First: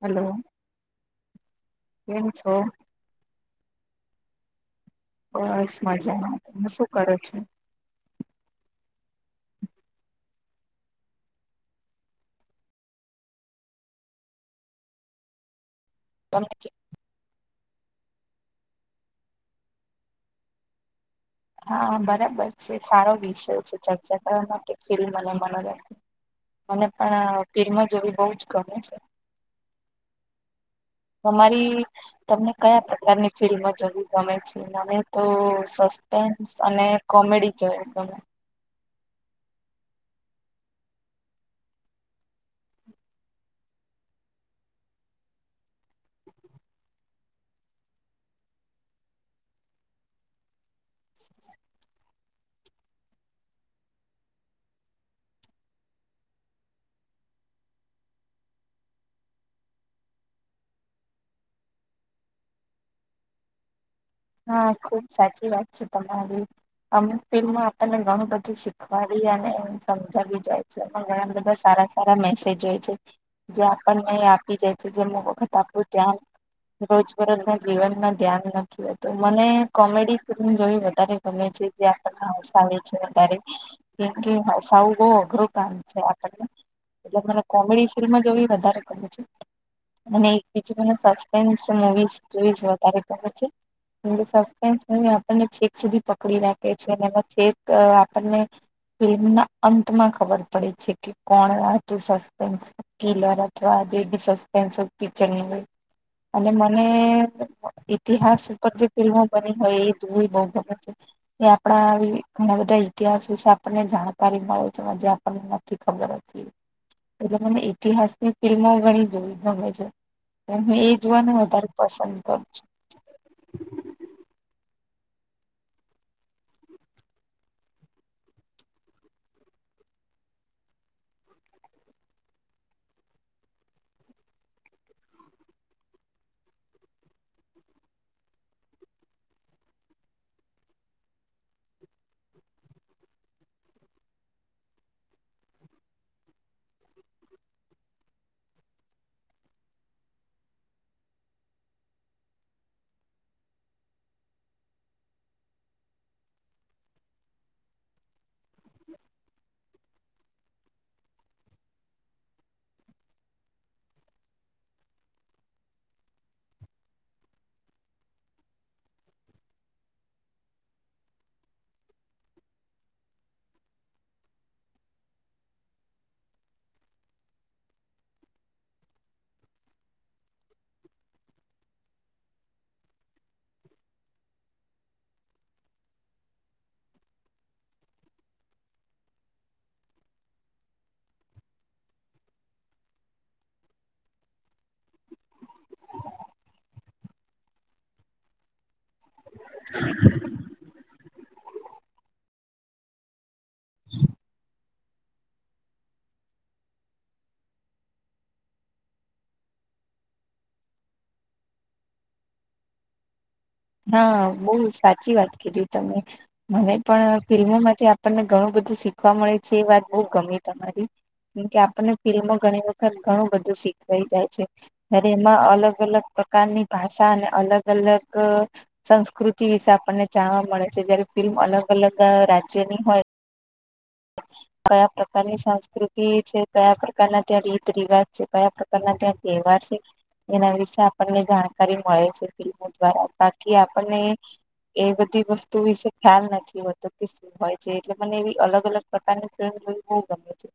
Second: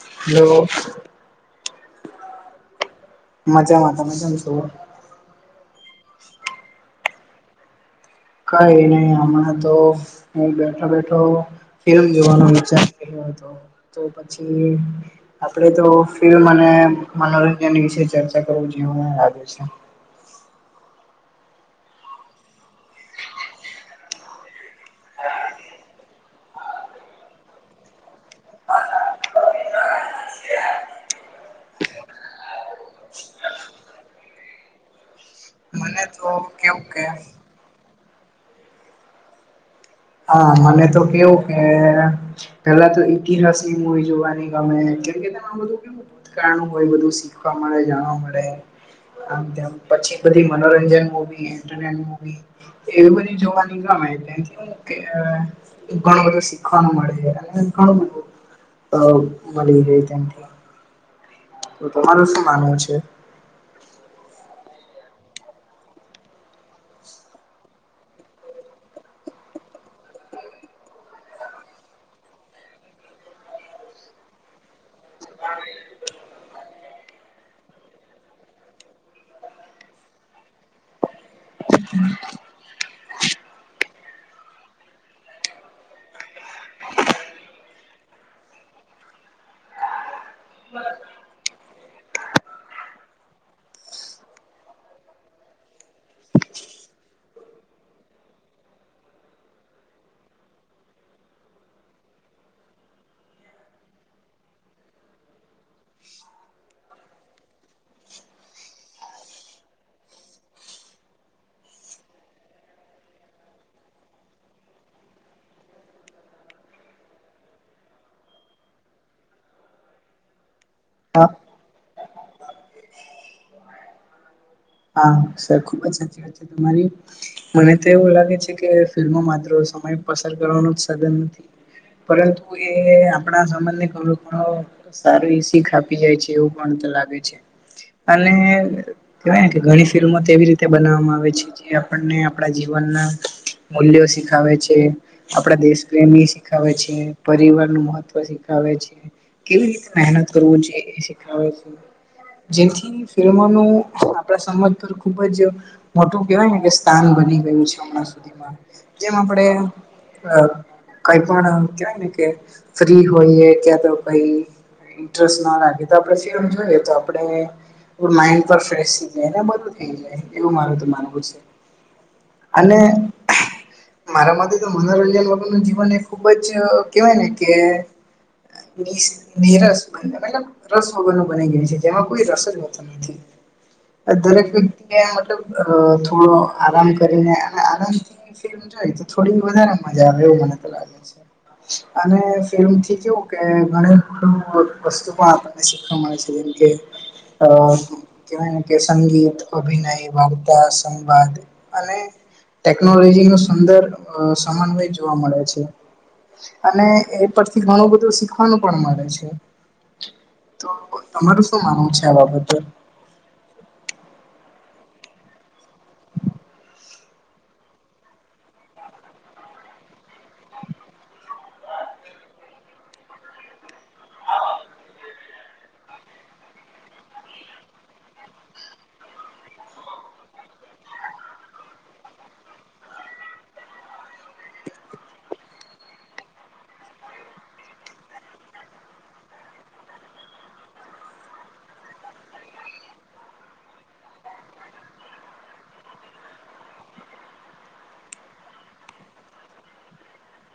Hello કેમ છો મજામાં પણ છેને થોડો બસ મજામાં તમે શું કરો છો કઈ નહી હમણાં તો હું બેઠા બેઠો ફિલ્મ જોવાનો વિચાર કર્યો હતો તો પછી આપણેે તો એ તમે મને મનોરંજન વિશે ચર્ચા કરવું જેવુ મન લાગે છે હા બરાબર છે સારો વિષય છે ચર્ચા કરવા માટે ફિલ્મ [unintelligible] મને પણ ફિલ્મો જોવી બઉ જ ગમે છે. તમારી તમને કયા પ્રકારની ફિલ્મ જોવી ગમે છે? મને તો મને તો સસ્પેન્સ કેવું અને કે કોમેડી જોવી ગમે. હા મને તો કેવું કે પેલા તો ઇતિહાસ ની મુવી જોવાની ગમે કેમ કે આમાં બધું કેવું કામ હોય બધું શીખવા મળે જાણવા મળે આમ તેમ પછી બધી મનોરંજન મુવી ઇન્ટરનેન મુવી એવુ બધી જોવાની ગમે ત્યા થો કે અ ઘણું બધું શીખવાનું મળે છે અને ઘણું બધું [unintelligible] તો તમારું શું માનવું છે? હા, ખુબ સાચી વાત છે તમારી. અમુક ફિલ્મ આપણને ઘણું બધું શીખવાડી અને સમજાવી જાય. ઘણા બધા સારા સારા મેસેજ હોય છે. જે આપણને આપી જાય છે જે અમુક વખત આપણું ધ્યાન રોજબરોજના જીવનમાં ધ્યાન નથી હોતું. તો મને કોમેડી ફિલ્મ જોવી વધારે ગમે છે જે આપને હસાવે છે વધારે. કેમ કે હસાવું બઉ અઘરું કામ છે આપણને. એટલે મને કોમેડી ફિલ્મો જોવી વધારે ગમે છે. અને એકબીજું મને સસ્પેન્સ મુવીસ જોવી વધારે ગમે છે. સસ્પેન્સ મૂવી આપણને છેક સુધી પકડી રાખે છે ને એમાં છેક આપણને ફિલ્મના અંતમાં ખબર પડે છે કે કોણ હતું સસ્પેન્સ. કિલર અથવા જે બી સસ્પેન્સ હોય પિક્ચરની હોય. અને મને ઈતિહાસ પર જે ફિલ્મો બની હોય એ જોવી બઉ ગમે છે. એ આપણા ઘણા બધા ઇતિહાસ વિશે આપણને જાણકારી મળે છે જે આપણને નથી ખબર. એટલે મને ઈતિહાસની ફિલ્મો ઘણી જોવી ગમે છે, પણ હું એ જોવાનું વધારે પસંદ કરું છું. હા સર ખુબ જ સાચી વાત છે તમારી. મને તો એવું લાગે છે કે ફિલ્મો માત્ર સમય પસાર કરવાનું જ સાધન નથી. પરંતુ એ આપણા સમાજને ઘણો ખરો સારી એવી શીખ આપી જાય છે એવું પણ લાગે છે અને કેવાય ને કે ઘણી ફિલ્મો તેવી રીતે બનાવવામાં આવે છે. જે આપણને આપણા જીવનના મૂલ્યો શીખાવે છે. આપણા દેશ પ્રેમી શીખાવે છે, પરિવારનું મહત્વ શીખાવે છે. કેવી રીતે મહેનત કરવું જોઈએ એ શીખાવે છે જેથી ફિલ્મોનું આપણા સમત્ર ખુબ જ મોટું કેવાય ને કે સ્થાન બની ગયું છે હમણાં સુધીમાં. જેમ આપણે અ કંઈ પણ આમ કેવાયને કે ફ્રી હોઈએ કયા તો કંઈ ઇન્ટરસ્ટ ન રાખીએ તો પછી આમ જોઈએ તો આપણે થોડું માઈન્ડ પણ ફ્રેશ થઈ જાય ને બધું થઈ જાય એવું મારું તો માનવું છે. અને મારા માટે તો મનોરંજન વગરનું જીવન એ ખુબ જ કેવાય ને કે નિ નિરસ આમ કેવાય ને કે રસ વગરનું બની ગયું છે જેમાં કોઈ રસ જ હોતો નથી. દરેક વ્યક્તિએ મતલબ થોડો આરામ કરીને અને આરામથી સિન જોઈ તો થોડી વધારે મજા આવે એવું મને તો લાગે છે. અને ફિલ્મથી કેવું કે ઘણી બધું વસ્તુ પણ આપણને શીખવા મળે છે જેમ કે અ કેવાય ને કે સંગીત, અભિનય, વાર્ તા સંવાદ અને ટેકનોલોજી નો સુંદર સમન્વય જોવા મળે છે. અને એ પરથી ઘણું બધું શીખવાનું પણ મળે છે. તો તમારું શું માનવું છે આ બાબતે? હ હા બઉ સાચી વાત કીધી તમે. મને પણ ફિલ્મોમાંથી આપણને ઘણું બધું શીખવા મળે છે એ વાત બઉ ગમી તમારી. કેમ કે આપણને ફિલ્મો ઘણી વખત ઘણું બધું શીખવાઈ જાય છે. ત્યારે એમાં અલગ અલગ પ્રકારની ભાષા અને અલગ અલગ સંસ્કૃતિ વિશે આપણને જાણવા મળે છે જયારે ફિલ્મ અલગ અલગ રાજ્યની હોય હ કયા પ્રકારની સંસ્કૃતિ છે કયા પ્રકારના ત્યાં રીત રિવાજ છે કયા પ્રકારના ત્યાં તહેવાર છે. એના વિશે આપણને જાણકારી મળે છે ફિલ્મો દ્વારા બાકી આપણને એ બધી વસ્તુ વિશે ખ્યાલ નથી હોતો કે શું હોય છે એટલે મને એવી અલગ અલગ પતાને જોય બહુ ગમે છે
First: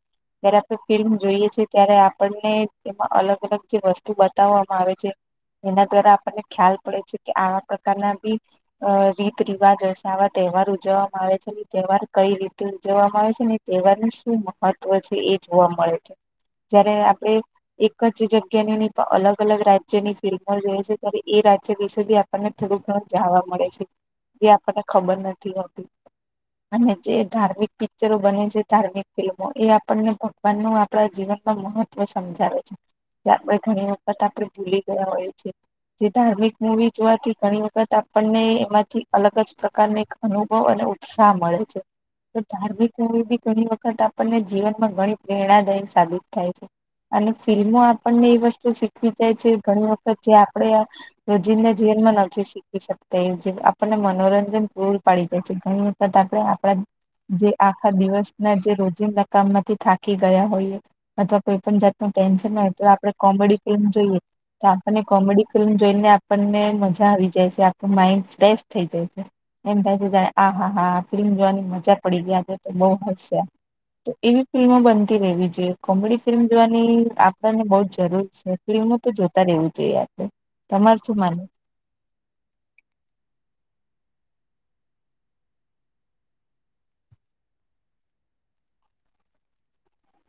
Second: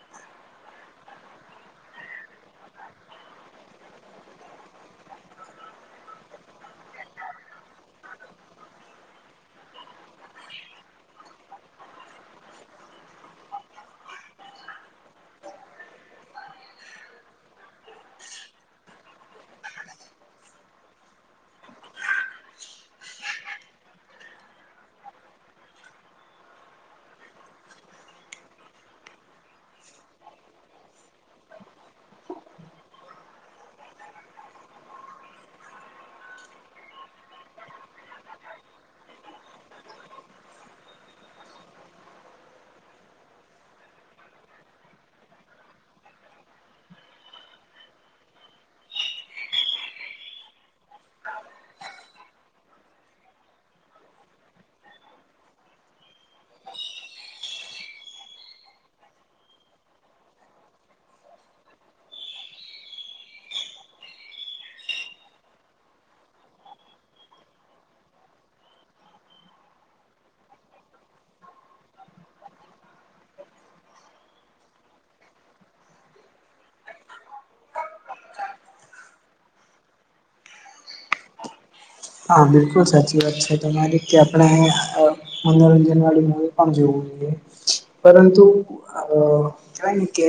જયારે આપણે ફિલ્મ જોઈએ છેએ ત્યારે આપણને એમાં અલગ અલગ જે વસ્તુ બતાવવામાં આવે છે. એના દ્વારા આપણને ખ્યાલ પડે છે કે આવા પ્રકારના બી અ રીત રિવાજ હશે આવા તહેવાર ઉજવવામાં આવે છે તહેવાર કઈ રીતે ઉજવવામાં આવે છે ને તહેવાર નું શું મહત્વ છે એ જોવા મળે છે જયારે આપણે એક જ જગ્યા ની નહી અલગ અલગ રાજ્યની ફિલ્મો રહે છે ત્યારે એ રાજ્ય વિશે બી આપ આપને થોડું ઘણું જાણવા મળે છે એ આપણને ખબર નથી હોતી અને જે ધાર્મિક પિકચરો બને છે ધાર્મિક ફિલ્મો એ આપણને ભગવાન નું આપણા જીવનમાં મહત્વ સમજાવે છે. તબ ઘણી વખત આપણેે ભૂલી ગયા હોય છેીએ જે ધાર્મિક મુવી જોવાથી ઘણી વખત આપણને એમાંથી અલગ જ પ્રકારને અનુભવ અને ઉત્સાહ મળે છે. તો ધાર્મિક રરી બી ઘણી વખત આપણને જીવનમાં ઘણી પ્રેરણાદાયી સાબિત થાય છે. અને ફિલ્મો આપણને એ વસ્તુ શીખવી જાય છે ઘણી વખત જે આપણે રોજીંદને જીવનમાં નથી શીખી શકતા એ આપણને મનોરંજન પૂર પાડી જાય છે ઘણી તત આપણે આપણા જે આખા દિવસના જે રોજિંદા કામમાંથી થાકી ગયા હોય અથવા કોઈ પણ જાતનું ટેન્શન હોય તો આપણે કોમેડી ફિલ્મ જોઈએ તો આપણને કોમેડી ફિલ્મ જોઈને આપણને મજા આવી જાય છે આપણ માઈન્ડ ફ્રેશ થઈ જાય છે. એમ થાય છે જાય આ હા હા ફિલ્મ જોવાની મજા પડી ગયા છે તો બહ હસ્યા તો એવી ફિલ્મો બનતી રહેવી જોઈએ કોમેડી ફિલ્મ જોવાની આપણને બહ જ જરૂર છે. ફું તો જોતા રહેવું જોઈએ આપડે તમાર શું માનવુ હા બિલકુલ સાચી વાત છે તમારી કે આપણે અ મનોરંજન વળી મુવી પણ જરૂરી પરંતુ કહેવાય ને કે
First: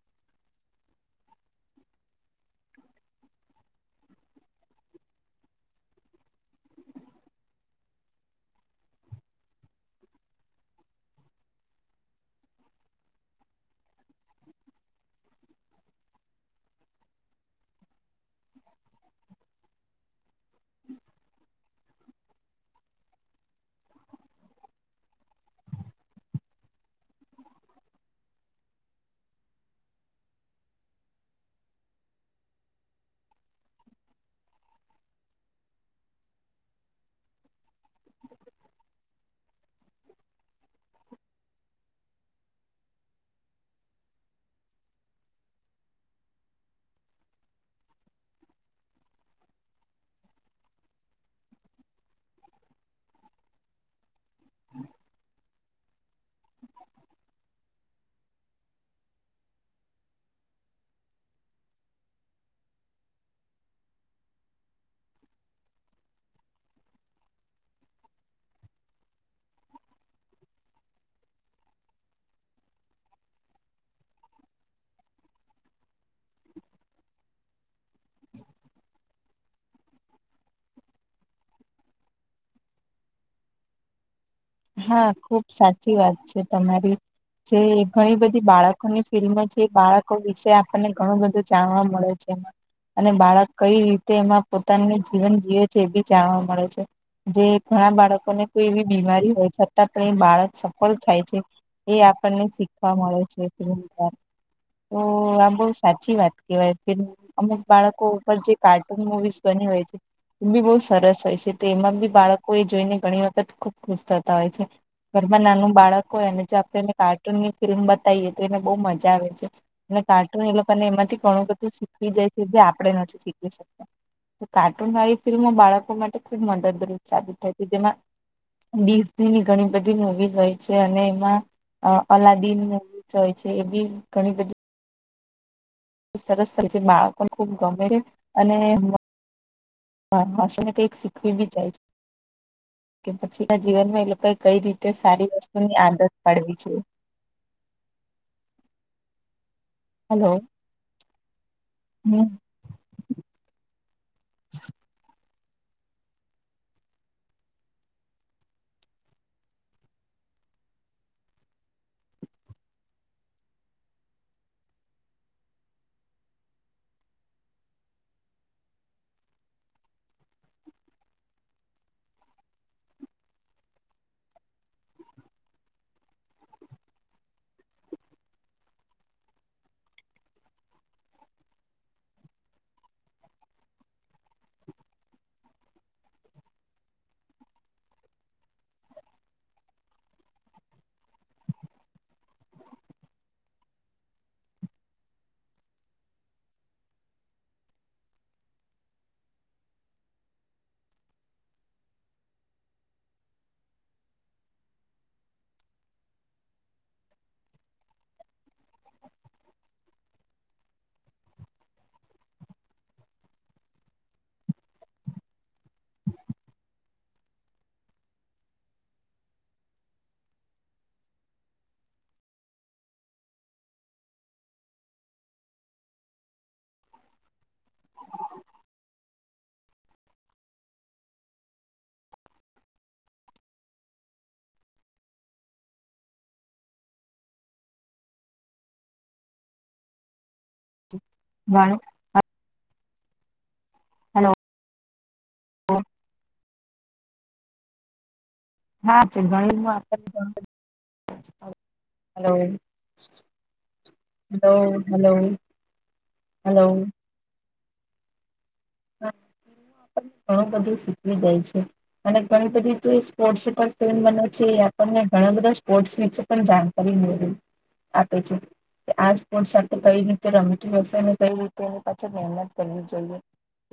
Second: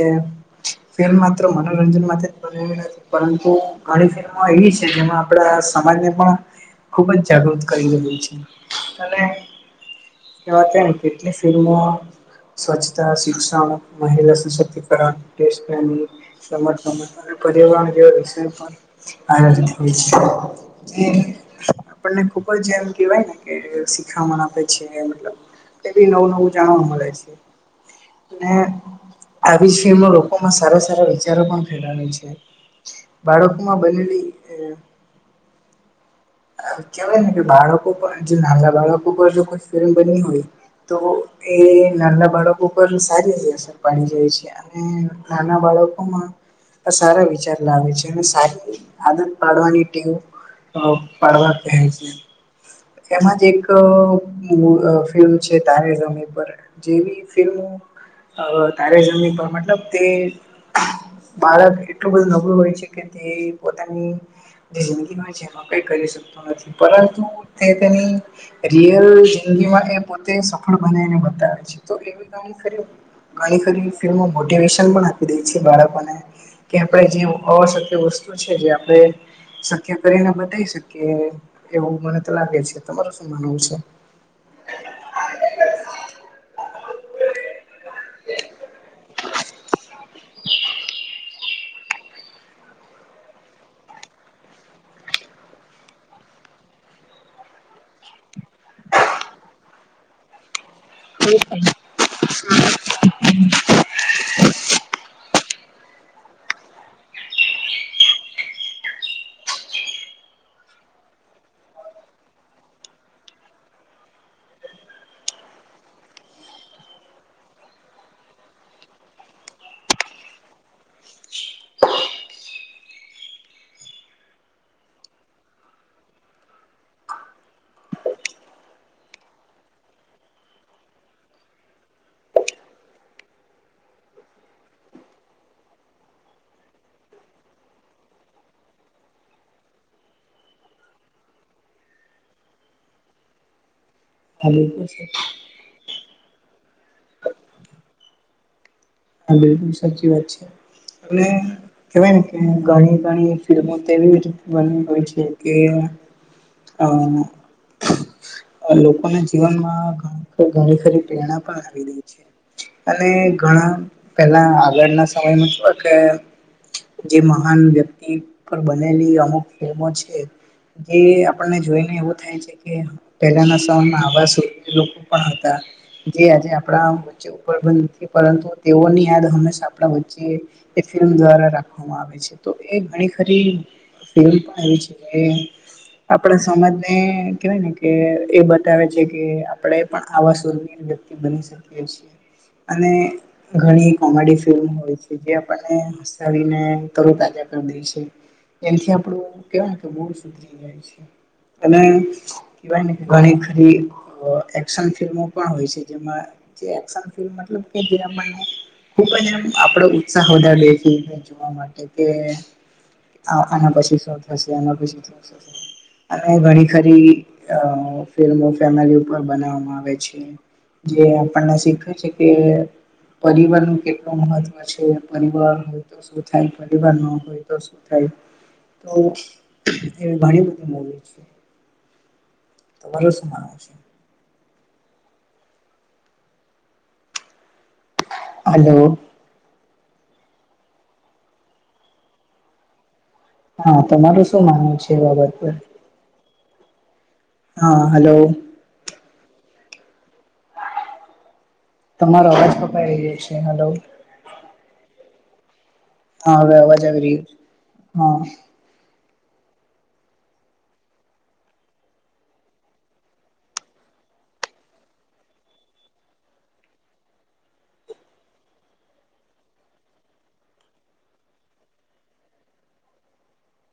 ફેલ માત્ર મનોરંજન માટે પરંતુ ઘણી ફિલ્મો એવી છે જેમાં આપણા સમાજને પણ ખુબ જ જાગૃત કરી રહું છે અને એ વાત ને કેટલી ફિલ્મો સ્વચ્છતા શિક્ષણ મહિલા સશક્તિકરણ દેશ સમ પરરણ જેષ પણ આ હોય છે. આપણને ખુબ જ એમ કેવાય ને કે શીખામણ આપે છે. એ બી નવું નવું જાણવા મળે છે. આવી જ ફિલ્મ લોકોમાં સારા સારા વિચારો પણ ફેલાવે છે. બાળકો માં બનેલી કેહેવાય ને કે બાળકો પર નાના બાળકો પર જો કોઈ ફિલ્મ બની હોય તો એ નાના બાળકો પર સારી હ અસર પાડી રાય છે. અને નાના બાળકોમાં સારા વિચાર લાવે છે અને સારી આદત પાડવાની ટેવ પાડવા ક છે એમાં જ એક છે તારેમી પર જેવી ફિલ્મો તારે જમીન પર મતલબ તે બાળક એટલું બધું નબળું હોય છે પોની જે જિંદગી હોય છે એમાં કઈ કરી શકત નથી પરંતુ ર જંદગીમાં એ પોતે સફળ બનાને બતાવે છે ઘણી ખરી ફિલ્મમાં મોટીવેશન પણ આપી દે છે બાળકોને કે આપણે જે અશક્ય વસ્તુ છે જે આપણે શક્ય કરીને બતાવી શકીએ એવું મને તો લાગે છે તમારું શું માનવું છે. હા ખુબ સાચી વાત છે તમારી જે ઘણી બધી બાળકોની ફિલ્ડમાં છે બાળકો વિશે આપણને ઘણું બધું જાણવા મળે છે એમાં અને બાળક કઈ રીતે એમાં પોતાનું જીવન જીવે છે એ બી જાણવા મળે છે. જે ઘણા બાળકોને કોઈ એવી બીમારી હોય છતાં પણ એ બાળક સફળ થાય છે. એ આપણને શીખવા મળે છે. ઓ આમ બહુ સાચી વાત કેવાય અમુક બાળકો ઉપર જે કાર્ટૂન મુવીસ બની હોય છે. એ બી બહુ સરસ હોય છે તે એમાં બી બાળકો એ જોઈને ઘણી વખત ખુબ ખુશ થતા હોય છે. ઘરમાં નાનું બાળક હોય અનેને જો આપણેને કાર્ટૂનની ફિલ્મ બતાવીએ તો એને બહુ મજા આવે છે. અને કાર્ટૂન એ લોકોને એમાંથી ઘણું બધું શીખવી જાય છે જે આપડણે નથી શીખવી શકતા. કાર્ટૂન આવી ફિલ્મો બાળકો માટે ખુબ મદદરૂપ સાબિત થઈ હતી જેમાં બીસની ઘણી બધી હોવી હોય છે અને એમાં અ અલાદીન ન હોય છે એ બી ઘણી બધી. સરસ થ છે માળ પણ ખૂબ ગમે છે અને માન માસી ને કઈક શીખવી બી જાય છ [inaudible] કે પછી ના જીવનમાં એ લોક કઈ હા કઈ રીતે બિલકુલ સારી વસ્તુની આદત પાડવી છે. હા બિલકુલ સાચી વાત હલો છે અને કેવાય ને હમ કે ઘણી ગણી ફિલ્મો તેવી જ બની હોય છે. કે [unintelligible] લોકોના જીવનમાં ઘણી ખરી પ્રેરણા પણ આવી રહી છે. અને ઘણા પેહલા આગળના સમયમાં થ કે જે મહાન વ્યક્તિ પર બનેલી અમુક ફિલ્મો છે. જે આપણને જોઈને એવું થાય છે કે, પહેલાના સમયમાં આવા લોકો પણ હતા, જે આજે આપડા પરંતુ તેઓની યાદ હંમેશા આપડા વચ્ચે એ ફિલ્મ દ્વારા રાખવામાં આવે છે તો એ ઘણી ખરી [unintelligible] આપડે સમાજ ને કેવાય ને કે એ બતાવે છે કે આપડે પણ આવા સુરની વ્યક્તિ બની શકીએ છીએ અને ઘણી કોમેડી ફિલ્મ હોય છે, જે આપણને હસાવીને તરૂ તાજા કરી દેય છે. એનથી આપડું કેવાય ને કે મૂડ સુધરી જાય છે અને કેવાયને કે ઘણી ખરી એક્શન ફિલ્મો પણ હોય છે, જેમાં જે એક્સન ફિલ્મ [inaudible] ખુબ જ એમ આપડો ઉત્સાહ વધારે જોવા માટે કે, આ આના પછી શું થશે આના પછી અને ઘણી ખરી ફિલ્મો ફેમિલી ઉપર બનાવામાં આવે છે. જે આપણને શીખવે છે કે પરિવારનું કેટલું મહત્વ છે. પરિવાર તો શું થાય પરિવાર ન હોય તો શું થાય? તો એવી ઘણી બધી મૂવી છે તમારું શું માનવું છે? હાલો વાણિત હા તમારું હલો શું માનવું છે એ બાબત પર? હા હલો હા છે ગણિતમાં [inaudible] તમારો હલો અવાજ કપાઈ જાય છે હલો હલો હલો હા હવે અવાજ આવી રહ્યો હા બધું શીખવી દેય છે. અને ઘણી બધી જે સ્પોર્ટસ પર ફિલ્મ બને છે. આપણે ઘણા બધા સ્પોર્ટમેન છે. પણ જાણકારી મેળવી આપે છે. આ સ્પોર્ટ સાથે કઈ રીતે રમતી વ્યવસાયને કઈ રીતે એ પાછી મહેનત કરવી જોઈએ.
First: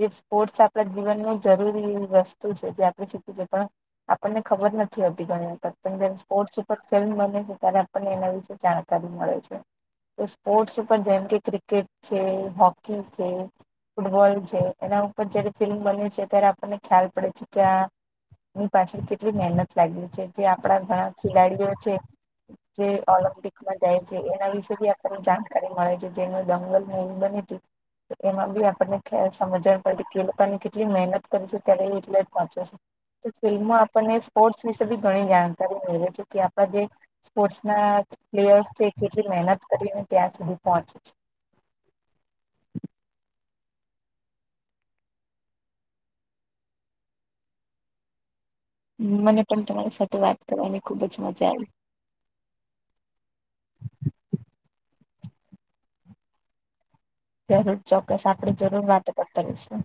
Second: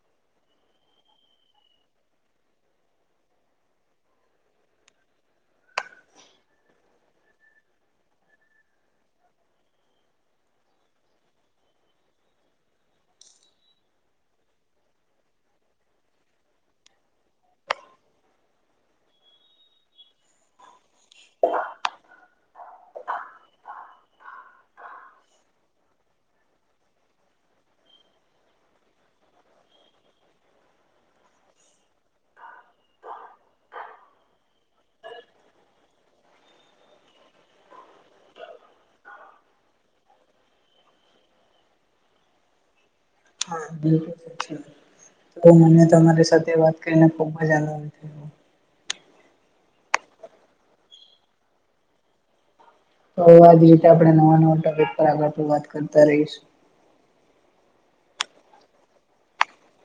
જે સ્પોર્ટસ આપડા જીવનનું જરૂરી વસ્તુ છે. જે આપડે શીખી જતાં આપણને ખબર નથી હોતી ઘણી વાર પણ જયારે સ્પોર્ટ્સ ઉપર ફિલ્મ બને છે ત્યારે, આપણને એના વિશે જાણ તાબિ મળે છે. તો સ્પોર્ટ્સ ઉપર જેમ કે ક્રિકેટ છે હોકી છે, ફૂટબોલ છે. એના ઉપર જયારે ફિલ્મ બન્યું છે ત્યારે આપણને ખ્યાલ પડે છે કે આ એની પાછળ કેટલી મહેનત લાગી છે જે આપણા ઘણા ખેલાડીઓ છે. જે ઓલમ્પિકમાં જાય છે એના વિશે બી આપણને જાણકારી મળે છે જેનું દંગલ મવી બની તું એમાં બી આપણને ખ્યાલ [unintelligible] સમજવા પડે કે એ લોકોની કેટલી મહેનત કરી છે ત્યારે એટલા પહોંચે છે. ફિલ્મમાં આપણને સ્પોર્ટ્સ વિશે બી ઘણી જાણકારી મળ છે કે આપ જે સ્પોર્ટ ના પ્લેયર્સ કેટલી મહેનત કરીને ત્યાં સુધી પહોંચે છે. હા બિલકુલ તો મને તમારી સાથે વાત કરીને ખુબ જ આનંદ હ મને પણ તમારી સાથે વાત કરવાની ખુબ જ મજા આવી. તો આજ રીતે આપણે નવા નવા ટોપિક પર આગળ વાત કરતા રહીશ. જ જ ચોક્કસ આપડી જરૂર વાત કરતા રશું.